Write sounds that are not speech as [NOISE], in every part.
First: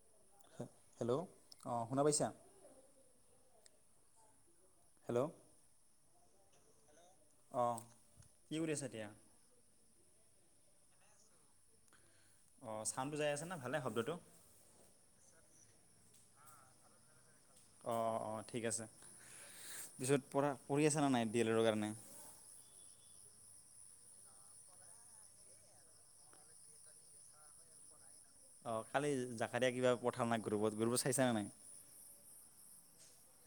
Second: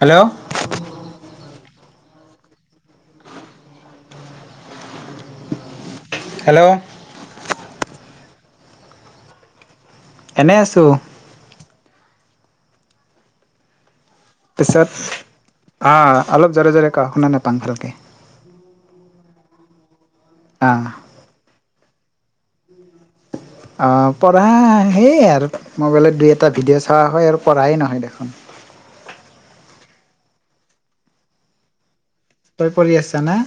Hello hello অঁ শুনা পাইছা হেল্ল' হেল্ল' আহ কি কৰি কৰি আছ এতিয়া এনেই আছোঁ অ চাউডটো যাই আছে না ভালে শব্দটো পিছত অ অলপ জৰে জৰে ক শুনা ন অ অ অ ঠিক আছে পিছত পঢ়া অঁ পঢ়ি আছ ন নাই ডি এল ৰৰ কাৰণে অঁ পঢ়া সেইয়ে আৰু মোবাইলত দুই এটা ভিডিঅ' চোৱা হয় আৰু পঢ়াই নহয় দেখোন। অ কালি জাকা দিয়া কিবা পঠাল নাই গৰুবোৰ গৰুবোৰ চাইছা নে নাই তই পৰি আছানে।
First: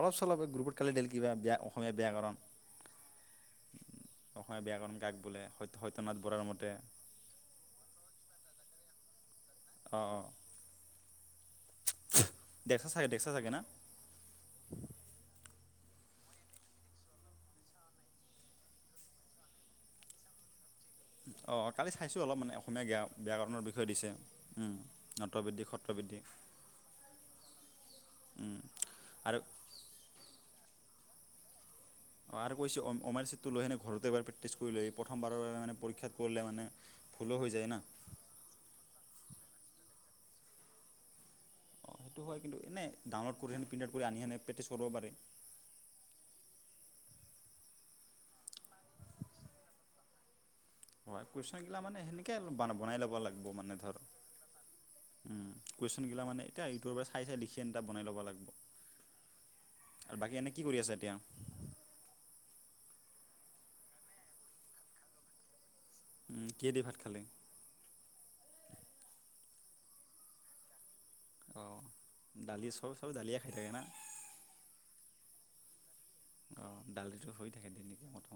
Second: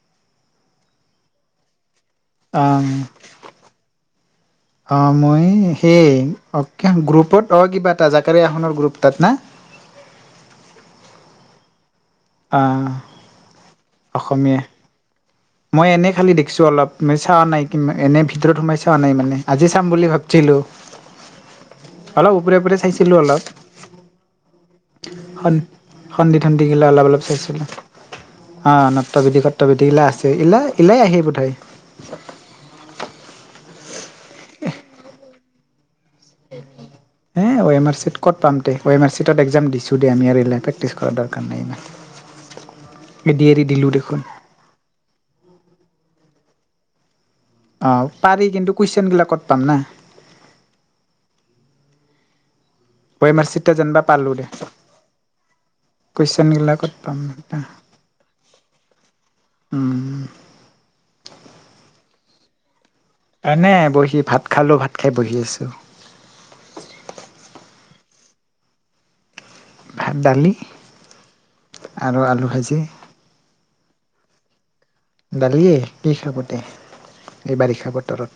অলপ চলপ গ্ৰুপত কালি দিল কিবায়া অসমীয়া ব্যাকৰণ আহ অসমীয়া ব্যাকৰণ অ কাক বোলে মই সেই সত্যনাথ বৰাৰ অ মতে গ্ৰুপত অ কিবা এটা জাকী আসনৰ গ্ৰুপ তত ন অঁ অঁ দেখছা চাগে দেখছা চাগে না অসমীয়া মই এনে খালি দেখিছো অলপ চা নাই এনে ভিতৰত সোমাই চাৱা নাই মানে আজি চাম বুলি ভাবছিলো অঁ কালি চাইছোঁ অলপ মানে অসমীয়া গেয়া চাইছিলোঁ অলপ বয়াকৰণৰ বিষয়ে দিছে সন নাট্ৰবৃদ্ধি সত্ৰবৃদ্ধি সন্ধি থন্দিগিলা অলপ অলপ চাইছিলোঁ আৰু এলাই আহি বোঠাই। অ আৰু কৈছে অমাৰ চিটটো লৈ সেনে ঘৰতে প্ৰেক্টিছ কৰি লৈ এই প্ৰথবাৰ মানে পৰীক্ষা এ ওৱেমাৰ চিট ক'ত পাম দে ওৱেমাৰ চিটত একজাম দিছো দে আমি আৰু এগিলাই প্ৰেক্টিছ কৰা দৰ অ সেইটো হয়, কিন্তু এনেই ডাউনলোড ডি এৰি কৰিহেনে দিলো প্ৰিণ্টলড কৰি দেখোন আনিকেনে প্ৰেক্টিছ কৰিব পাৰি। অ' পাৰি কিন্তু কুৱেশ্যনবিলাকত পাম না হয় কুৱেশ্যন মানে সেনেকে বনাই ল'ব অ এম আৰ লাগবো চিটটা মানে ধৰ যেনিবা পালো দে কুৱেশ্যন গিলাক মানে এতিয়া গিলা ক'ত ইউটিউবত পাম চাই চাই লিখি বনাই ল'ব লাগে আৰু উম। বাকী এনে কি কৰি আছা এতিয়া। এনে বহি ভাত খালো, ভাত খাই বহি আছো। উ কিহে দি ভাত খালি? ভাত, দালি। অ' আৰু আলু দালি ভাজি। চব-চব দালিয়ে খাই থাকে না। দালিয়ে কি খাব দে অ দালিটো হৈ এই থাকে, বাৰিষা বতৰত।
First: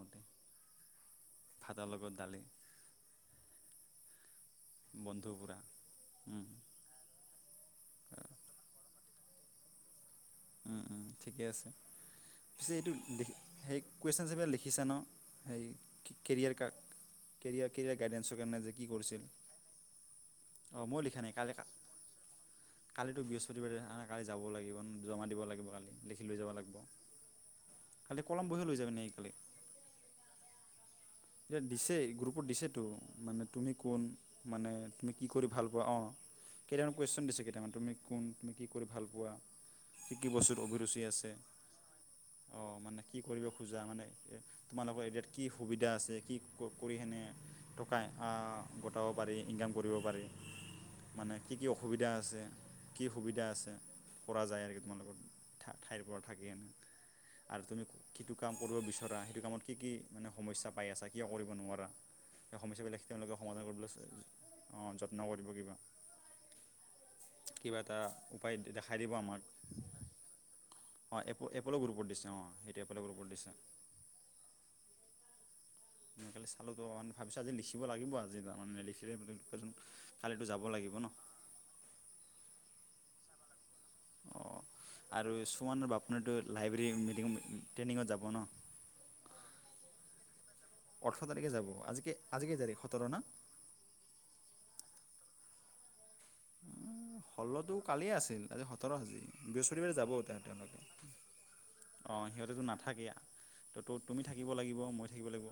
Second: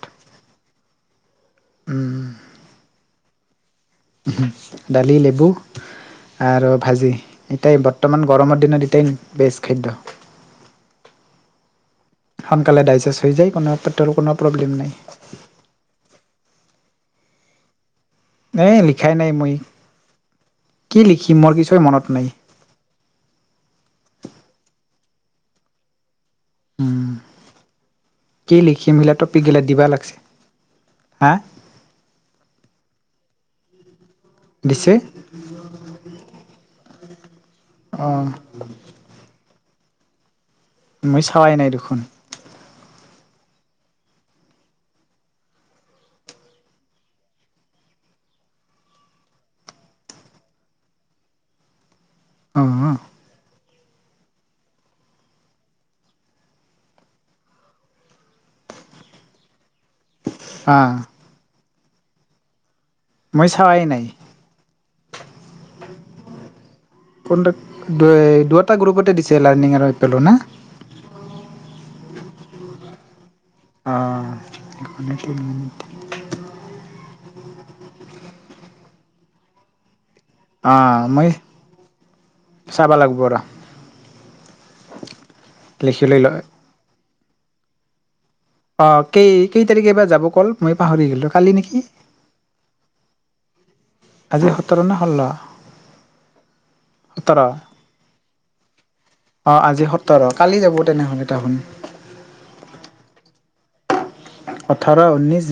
ভাতৰ লগত উম, দালি দালি, বন্ধু লেবু পুৰা উম আৰু ভাজি এতাই বৰ্তমান গৰমৰ দিনত এতাই বেছ খাদ্য। উম-উম ঠিকে আছে। পিছে সোনকালে এইটো ডাইজেষ্ট হৈ যায় কোনো সেই পেটৰ কুৱেশ্যন কোনো যিবাক প্ৰব্লেম লিখিছা নাই ন সেই কেৰিয়াৰ কা কেৰিয়াৰ-কেৰিয়াৰ এটেনশ্যন মেমে যে এই কি কৰিছে লিখাই এইবোৰ। নাই মই অ' কি মই লিখা নাই লিখিম কালি, মোৰ কিছু মনত নাই কালিটো বৃহস্পতিবাৰে, কালি যাম। যাব লাগিব ন। জমা দিব লাগিব খালি। উম কলম কি বহীও লৈ লিখি যাবি নেকি মিলা টপিক গিলা দিবা লাগিছে এয়া দিছে গ্ৰুপত দিছেতো মানে তুমি কোন? মানে দিছে তুমি কি কৰি ভাল পোৱা অ' কেই কুৱেশ্যন দিছি দে। তাৰমানে তুমি অ কোন, তুমি কি কৰি ভাল পোৱা কি কি বস্তু মই চাৱাই নাই দেখোন। অ মানে কি কৰিব খোজা মানে তোমালোকৰ ইয়াতে কি সুবিধা আছে? যে কি কৰি কেনে টকা গটাব পাৰি, ইনকাম কৰিব পাৰি মানে কি কি সুবিধা আছে অ কি সুবিধা আছে। কৰা যায় আৰু তোমালোকত ঠাইৰ পৰা থাকেনে আৰু তুমি কিটো কাম কৰিব বিচৰা সেইটো কামত কি কি মানে অ পাই আছা কিয় কৰিব নোৱাৰা সমস্যা বিলাক দেখি তেওঁলোকে মই সমাধান চাৱাই কৰিবলৈ নাই অ' যত্ন কৰিব কিবা কোনটো কিবা এটা উপায় দুটা দেখাই গ্ৰুপতে দিব দিছে আমাক। লাৰ্ণিং আৰু এপেলো না অ' এপলো গ্ৰুপত দিছে অ' এয়া কৰিব দিছে। অঁ মই কালি চালোঁ তো মানে ভাবিছোঁ আজি লিখিব লাগিব আজি তাৰমানে লিখিলে এজন কালিতো যাব অ লাগিব ন মই চাবা লাগিব ৰ অ আৰু কিছুমানৰ লিখি লৈ বাপনটো লয় লাইব্ৰেৰী ট ট্ৰেইনিঙত যাব ন অ কেই কেই তাৰিখেবাৰ যাব ক'ল মই পাহৰি ওঠৰ গলো তাৰিখে কালি যাব নেকি আজিকে আজি কেই তাৰিখ সোতৰ না আজি সোতৰ ন ষোল্ল উম সোতৰ ষল্লটো কালিয় আছিল আজি সোতৰ সাজি অ আজি বৃহস্পতিবাৰে যাব সোতৰ কালি যাব তেওঁলোকে তেনেহ'লে তাহোন অ সিহঁতেতো নাথাকে। [UNINTELLIGIBLE] তুমি থাকিব লাগিব ওঠৰ মই থাকিব ঊনৈশ লাগিব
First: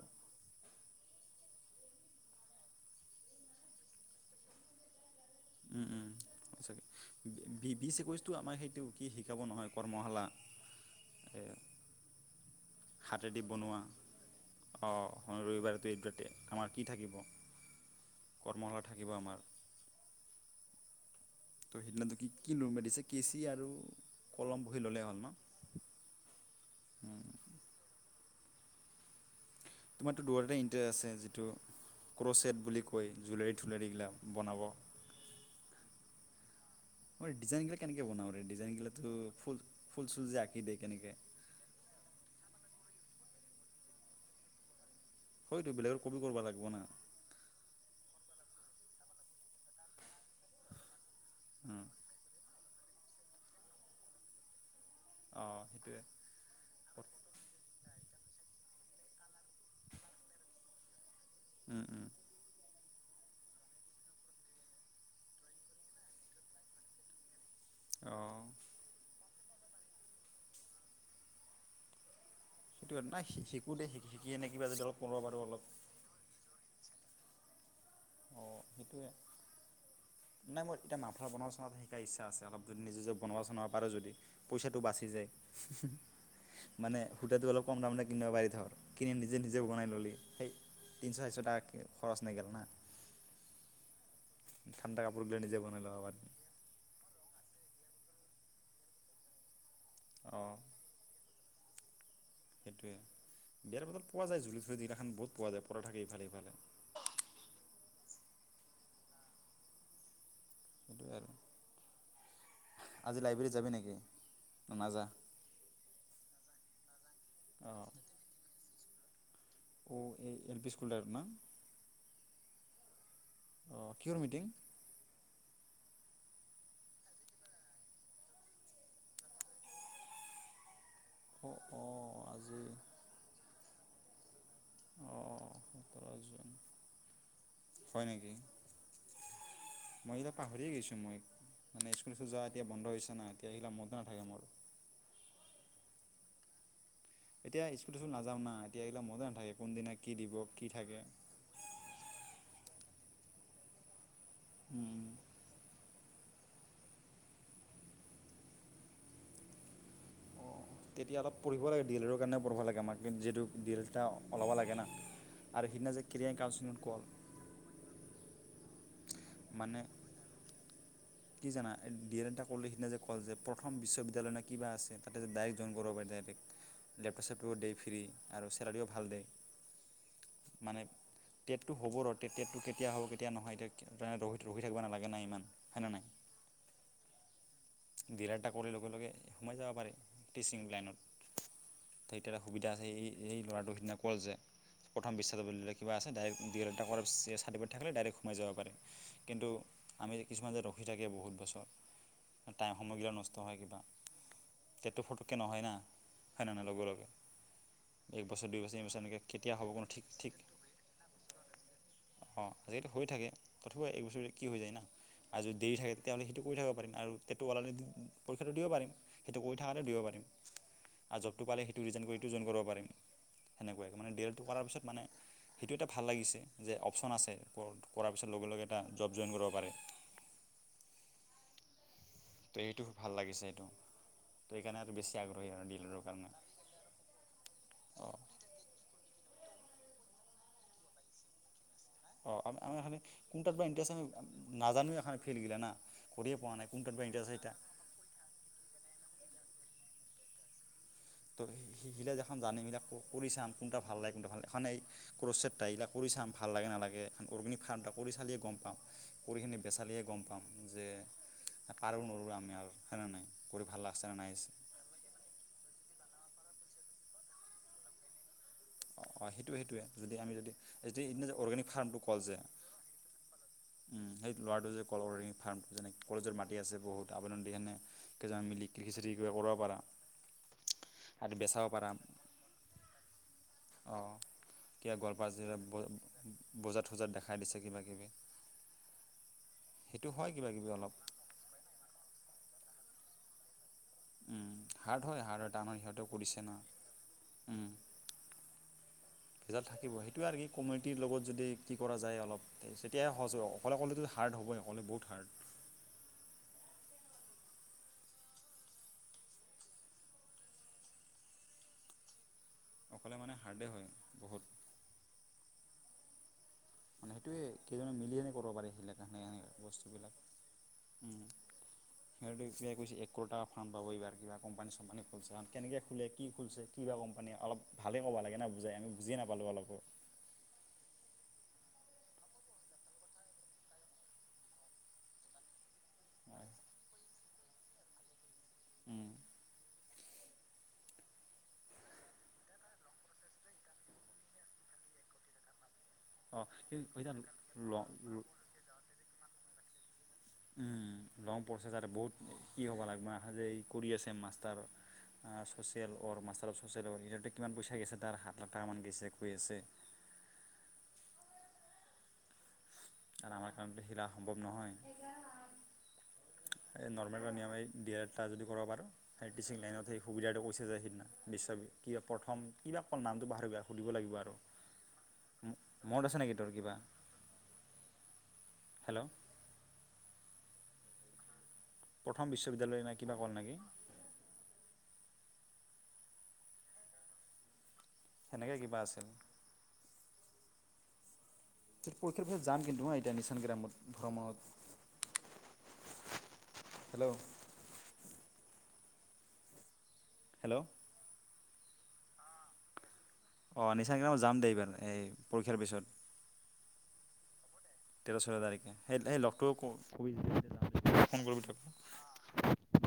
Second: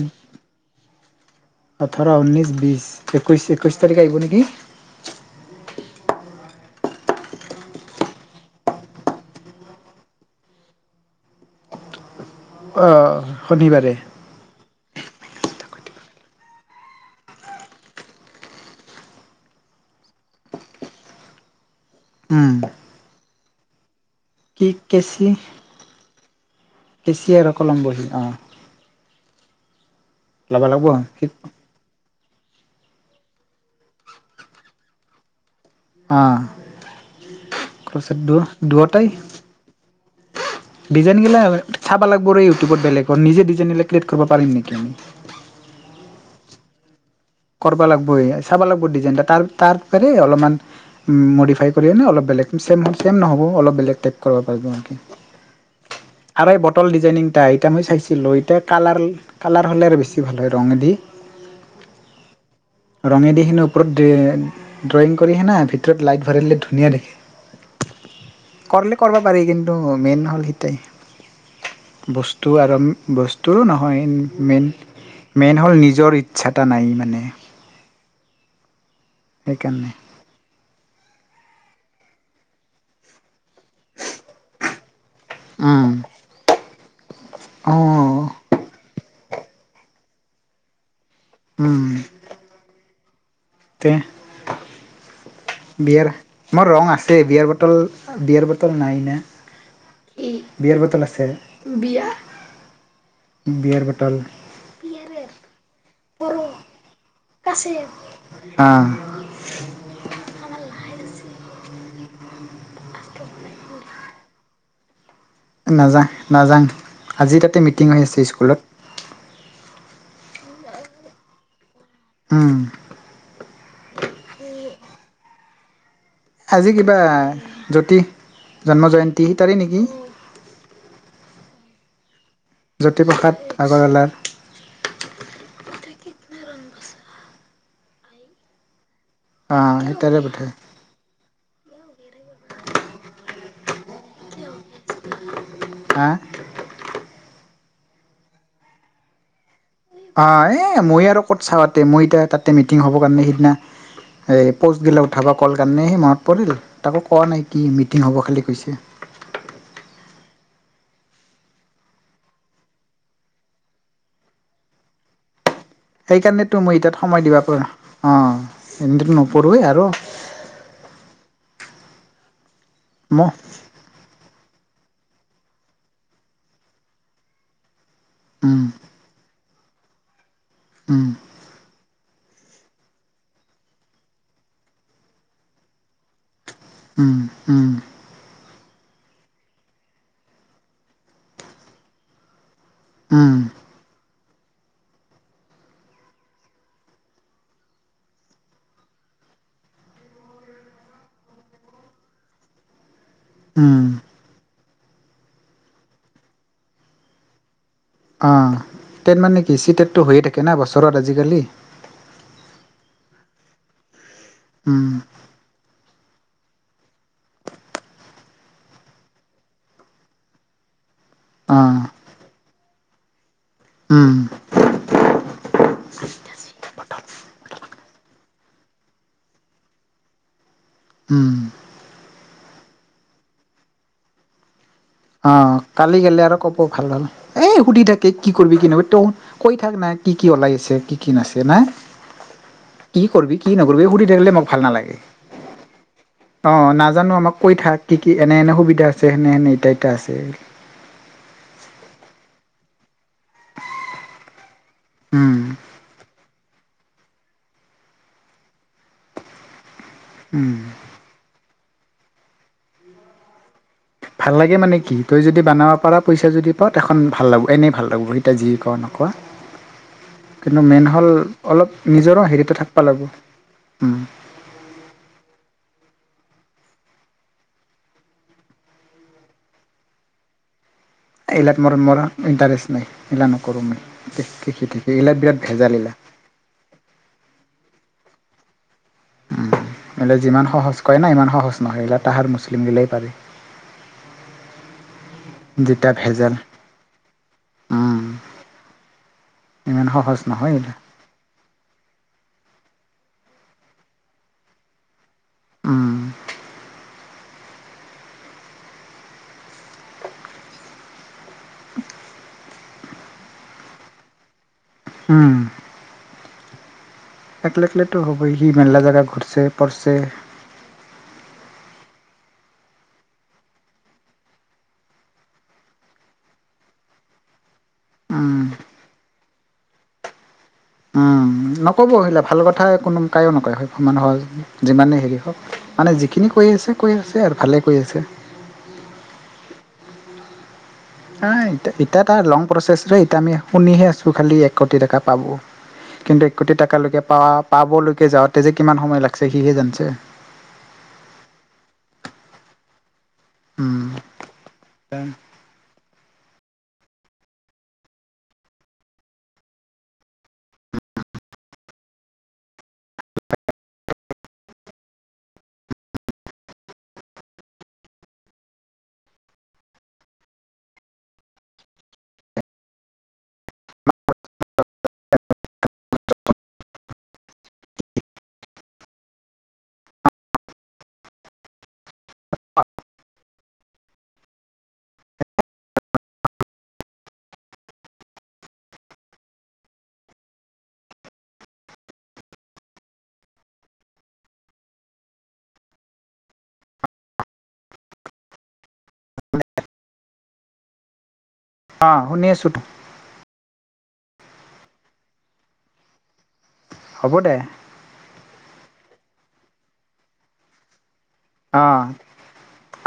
ওঠৰ, ঊনৈছ, বিছ, একৈছ। একৈছ তাৰিখে আহিব নেকি? উম্ উম্ হয় চাগে। বিশ, একৈশটো আমাৰ সেইটো কি শিকাব নহয় কৰ্মশালা। অ হাতেদি বনোৱা শনিবাৰে। অঁ ৰবিবাৰটো এই দুটাতে আমাৰ কি থাকিব? কৰ্মশলা থাকিব আমাৰ। ত সেইদিনা নো কি উম নো‌‌ পাতিছে কি? কেচি আৰু। কলম কি বহি ল'লে হ'ল ন কেচি? কেচি আৰু কলম বহি। অহ। তোমাৰতো দূৰতে ল'ব লাগিব ইণ্টাৰে অ আছে যিটো ক্ৰ'চেড বুলি কৈ জুলৰী থুলৰীগিলাক বনাব অ। মোৰ ডিজাইন গিলা কেনেকে বনাওঁ ডিজাইন গিলা দুয়োটাই টো, ফুল ফুল চোল যে আক ডিজাইন গিলা চাব লাগিব ৰেই ইউটিউবত বেলেগ নিজে ডিজাইন গিলাক ক্ৰিয়েট কৰিব পাৰি নেকি আমি? হয়তটো বেলেগৰ কপি কৰিবা লাগিব না। কৰিব লাগবই চাব লাগিব ডিজাইনটা তাৰ তাৰপ অলপমান মডিফাই কৰি আনে অলপ বেলেগ চেম ছেম নহ'ব অলপ বেলেগ টাইপ কৰিব পাৰিব সিহঁতি। অঁ সেইটোৱে আৰু এই বটল ডিজাইনিং টাইপ। ক মই চাইছিলোঁ, এতিয়া কালাৰ কালাৰ হ'লে আৰু বেছি ভাল হয় ৰঙেদি। উম উম। ৰঙেদি সেনো ওপৰত এ ড্ৰয়িং কৰিহে না ভিতৰত লাইট ভৰাই দিলে ধুনীয়া অঁ দেখে। কৰলে কৰব। হব পাৰে কিন্তু মেইন হল হিতাই [INAUDIBLE] বস্তু আৰু সেইটোৱে নাই বস্তু শিকো দেই নহয় শিকি শিকি এনে কিবা মেইন যদি অলপ কৰিব পাৰোঁ অলপ মেইন হ'ল নিজৰ ইচ্ছাটা নাই। অ সেইটোয়ে। সেইকাৰণে। নাই মই এতিয়া [INAUDIBLE] বনোৱা চ শিকা ইচ্ছা আছে অলপ যদি নিজে বনোৱা পাৰা যদি পইচাটো বাচি যায় উম [INAUDIBLE] মানে সূটাটো অলপ কম দাম অঁ কিনিব পাৰি ধৰ কিনি যে নিজে বনাই ল'লি, সেই তিনিশ চাৰিশ টকা উম খৰচ নে গেল না। তে। ঠাণ্ডা কাপোৰগিলা নিজে বনাই ল'ব বিয়াৰ, পাৰি মোৰ ৰং আছে বিয়াৰ ব বটল বিয়াৰ বটল নাইনে? অঁ বিয়াৰ বটল আছে। বিয়া সেইটোৱে বিয়াৰ পাছত পোৱা যায়, জুলি চুলি দিনাখন বহুত পোৱা যায় পৰা থাকে ইফালে ইফালে আছে, আহ। সেইটোৱে আৰু আজি লাইব্ৰেৰীত যাবি নেকি? নাযা নাজা, নাজাং। আজি তাতে মিটিং অঁ হৈ আছে স্কুলত। অ এল পি স্কুলৰ না। উম। অ কিহৰ মিটিং? আজি কিবা জ্যোতিষ, জন্ম জয়ন্তী তাৰে নেকি? অঁ অঁ আজি জ্যোতিপ্ৰসাদ আগৰবালাৰ। অ জুন হয় নেকি? আহ এটাৰে পিঠে [UNINTELLIGIBLE] যা এতিয়া বন্ধ হৈছে নাই ইতিয়া আহিলা ম না থাকে মোৰ। হ। এতিয়া স্কুটি লৈ নাযাওঁ না এতিয়া এইবিলাক মজা নাথাকে। কোনদিনা কি অ দিব এ কি থাকে মই আৰু ক'ত চাৱাতে, মই এতিয়া তাতে মি টিং হ'বৰ কাৰণে সিদিনা এই প'ষ্টগিলা উঠাবা কল কাৰণে সি মত পৰিল তাকো কোৱা নাই কি মিটিং হ'ব খালি কৈছে। তেতিয়া অলপ পঢ়িব লাগে, ডিলাৰৰ কাৰণে পঢ়িব লাগে আমাক যিহেতু ডিল এটা সলাব লাগে না। আৰু সিদিনা যে কেৰিয়াৰ সেইকাৰণ তো মই কাউঞ্চিলিঙত এই তাত কল সময় দিবা পাৰো, অ। ইন্ত। [INAUDIBLE] নপঢ়ুবে মানে আৰু বিৰেণ ত ককলো সখিনা যে ম ক'ল যে প্ৰথম বিশ্ববিদ্যালয় নে কিবা আছে তাতে দাইৰেক জইন পি লপ ফ্ৰী আৰু উম চেলাৰিও ভাল দে মানে উম টেটটো হ'ব তেতিয়াতো কেতিয়া হ'ব কেতিয়া নহয় এতিয়া। ৰখি ৰখি থাকিব নালাগে নাই ইমান হয়নে নাই। উম। উম। ডি এল এড এটা কৰি লগে লগে সোমাই যাব পাৰে টিচিং লাইনত থটাৰ সুবিধা আছে এই উম এই ল'ৰাটোৰ সিদিনা ক'ল যে প্ৰথম বিশ্বাত বিলে কিবা আছে ডাইৰেক্ট দঘটা কৰ চাৰ্টি থাকিলে ডাইৰেক্ট সোমাই যাব পাৰে কিন্তু আমি কিছুমান যে ৰখি থাকে বহুত বছৰ। টাইময়িল ন নষ্ট হয় কিবা। উম তেটো ফটকে নহয় না হয়নে নে লগে লগে। এক বছৰ অঁ দুই বছৰ এইবছৰ এনেকৈ টেট মানে কেতিয়া কি হ'ব চি কোনো টেটটো ঠিক হৈয়ে ঠিক থাকে না বছৰত আজিকালি অঁ আজিকো হৈ থাকে কথা এই বছৰে। কি হৈ যায় ন আৰু যদি দেৰি থাকে। তেওঁলোকে সেইটো কৰি থাকিব পাৰিম আৰু হেইটো ওলালে পৰীক্ষাটো দিব পাৰিম সেইটো কৰি থাকতে দিব পাৰিম আৰু জবটো পালে অঁ সেইটো ৰিজাইন কৰি এইটো জইন কৰিব পাৰিম। সেনেকুৱাকৈ মানে ডেইলটো উম কৰাৰ পিছত মানে সেইটো এটা ভাল লাগিছে যে অপচন আছে ক'টো। কৰাৰ পিছত লগে লগে এটা জব জইন কৰিব পাৰিম। হম। ত এইটো ভাল লাগিছে এইটো অ কালি গেলে আৰু কব ভাল হ'ল এ সুধি থাকি অঁ কি কৰিবি কি নবি ত। কৈ থাক না কি কি ওলাই আছে কি কি নাছে নাই। অঁ আমি এখানি কি কৰিবি কি কোনটাত বা নকৰিবি ইণ্টাৰেষ্ট আমি সুধি থাকিলে মোক ভাল নাজানো নালাগে এখন ফিল্ডগিলা না কৰিয়ে অ পোৱা নাই কোনটাত বা নাজানো ইণ্টাৰেষ্ট আমাক কৈ এতিয়া থাক কি কি এনে এনে সুবিধা আছে সেনে সেনে। পটেচ ত' সেইগিলাক দেখখন জানেইবিলাক কৰি চাম কোনটা ভাল লাগে কোনটো ভাল এনে এই উম ক্ৰচছেট এইলাক কৰি চাম ভাল লাগে নালাগে অৰ্গেনিক ফাৰ্ম কৰি চালে গম পাম কৰি খ পেছালিয়ে গম পাওঁ উম যে কাৰণৰমি আৰু হেনো নাই কৰি ভাল লাগছেনে ভাল নাই লাগে মানে কি তই যদি বনাব পাৰা পইচা যদি পাওঁ তেখখন ভাল লাগব এনেই ভাল লাগব সিতা যিয়ে কও নকও অ অ সেইটোৱে সেইটোৱে যদি আমি যদি যদি হ'ল এ অৰ্গেনিক অলপ ফাৰ্মটো নিজৰো কল যে হেৰিটো থাকবা লাগব উম, উ সেই ল'ৰাটো যে কল অৰ্গেনিক ফাৰ্ম যেনে কলেজৰ মাটি আছে বহুত আবেদন দিয়া নাই কেইজন মিলি কৃষি চিষি কৰিব পাৰা আৰু এইবিলা বেচাব মোৰ মোৰ ইটাৰেষ্ট নাই এইবিলাক নকৰোঁ। মই অ কৃষি থিষি কিবা এইগিলাত গলপাৰ বিৰাট ভেজাল এইগিলা বজাত সোজাত দেখাই দিছে কিবা কিবি উম সেইটো এইলে হয় যিমান কিবা কিবি সহজ অলপ কয় না ইমান সহজ নহয় এইবিলাক। তাহাৰ মুছলিম গিলাই পাৰে। উম হাৰ্ড হয় হাৰ্ড হয় আৰ যেতিয়া সিহঁতেও ভেজাল কৰিছে না উম ভেজাল ইমান থাকিব সহজ সেইটো আৰু কি নহয় এইগিলা কমিউটিৰ লগত যদি কি কৰা যায় অলপ। এতিয়া সহজ অকলে হাৰ্ডৱ হ'বই নকলে বহুত হাৰ্ড। উম। [INAUDIBLE] অকলে মানে হাৰ্ডেই হয় বহুত। উম। মানে সেইটোৱে একলে কেইজনে একলেতটো মিলি হ'ব সেনে সি কৰিব পাৰে মেলনা সেইবিলাক জাগগা সেনেকা ঘূৰ্ছে পঢ়ছে বস্তুবিলাক সিহঁতে কৈছে একোটা ফাৰ্ম পাব এইবাৰ কিবা কোম্পানী চোম্পানী খোলছে কাৰ কেনেকে খোলে কি খোলছে কিবা কোম্পানী অলপ। ভালে'ব লাগে উম, ন বুজাই আমি। বুজি নাপালোঁ অলপো। নক'ব আহিলা ভাল কথা কোনো কায়ো নকয় মানুহক যিমানেই হেৰি হওক মানে যিখিনি কৈ আছে কৈ আছে আৰু ভালেই কৈ আছে উম। এ এটা লং প্ৰচেছ এ আমি শুনিহে আছোঁ খালি এক কোটি টকা পাব। কিন্তু এক অঁ কোটি টকালৈ এতিয়া প লং পাবলৈকে যাওঁতে যে কিমান সময় লাগিছে সিহে জানছে। তে। উম লং পচেছ আৰু বহুত কি হ'ব লাগব না। আজি উম, কৰি আছে মাষ্টাৰ। তেল অৰ মাচ চচিয়েল ৱ কিমান পইচা গৈছে তাৰ সাত লাখ টাকা মান গৈছে কৈ আছে। আৰু আমাৰ কাৰণ সিলা সম্ভৱ নহয় এই নৰ্মেলম দিয়া এটা যদি কৰ বাৰু সেই টিচিং লাইনত সেই সুবিধাটো কৈছে যোয় সিদিনা বিশ্ব কা প্ৰথম কিবা অ নামটো প সুধিব লাগিব আৰু মত আছে নেকি তোৰ কিবা। হেল্ল'। প্ৰথম বিশ্ববিদ্যালয় নে কিবা ক'ল নেকি। সেনেকে কিবা আছিল। পৰীক্ষাৰ পিছত যাম কিন্তু মই এতিয়া নিচান গ্ৰামত ধৰ্মত হেল্ল' হয়। হেল্ল'। অ শুনি আছো। অঁ নিচানকনা মই যাম দেেই এইবাৰ এই পৰীক্ষাৰ পিছত। হ'ব দে। ছয়তাৰিখে সেই সেই লগটোও খুব। অ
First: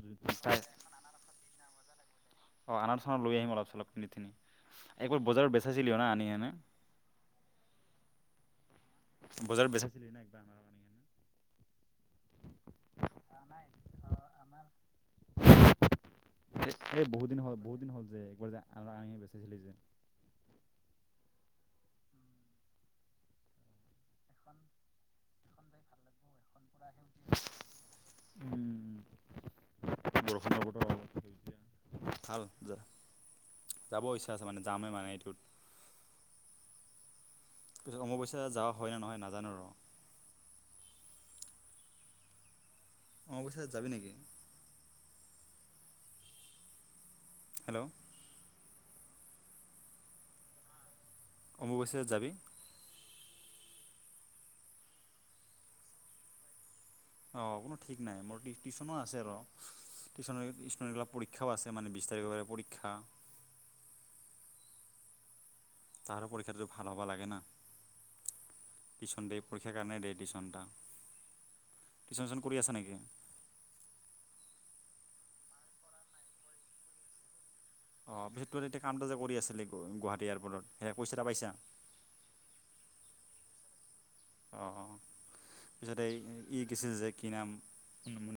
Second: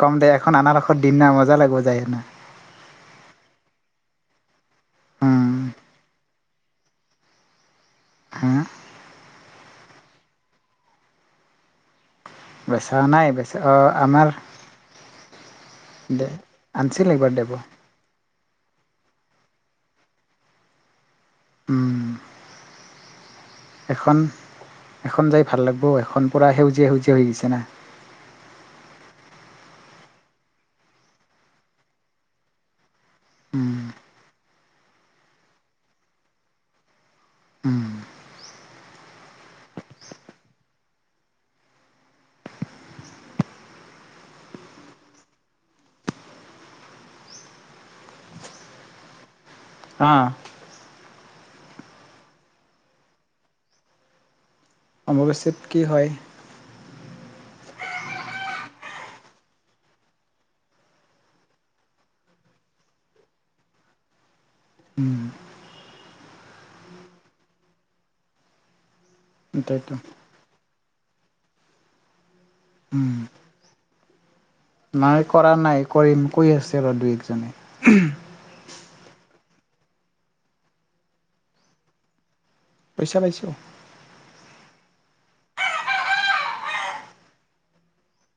কম দে এখন আাৰসত দিম না মজা লাগে। সিবজায় নে। অ আনাৰ চনত লৈ আহিম অলপ চলপ পিনি। একবাৰ উম বজাৰত বেচাইছিলিও না আনি কিনে। হা। বজাৰ বেচাছিলি ন একবাৰ আমাৰ কাৰ। বেচাও নাই বেচা অ আমাৰ দে আনিছিল একবাৰ দাব। আ আ বেচছিলি যে। উম। এখন এখন যাই, ভাল লাগিব এখন। পৰা সেউজীয়া সেউজীয়া হৈ গৈছে না বৰ ভাল যে উম যাব ইচ্ছা আছে মানে যামেই মানে উম এইটোতছত অমৱস্যা যাোৱা হয় ন নহয় নাজানো ৰ [INAUDIBLE] হেল্ল' অ অমাৱশ্যা‌ত যাবি অমবাচীত কি হয়? অ কোনো ঠিক নাই মোৰ টিউশচনো আছে আৰু টিউচন বিলাক পৰীক্ষাও আছে মানে বিশ তাৰিখৰ পৰীক্ষা। তাৰো পৰীক্ষাটোত ভাল হ'বা লাগে ন, টিশন দে পীৰ তাইতো কাৰণেই টিউচনটা কি? কৰি আছা নেকি? উম নাই কৰা নাই কৰিম কৈ আছে ৰ দুই একজনে অ ভিতৰত এতি কামটো যে কৰি আছিলে গুৱাহাটী এয়াৰপৰ্টত সে কইচা এটা পাইছা পইচা লাইছো অ পিছতে ই কছিল যে কি নাম?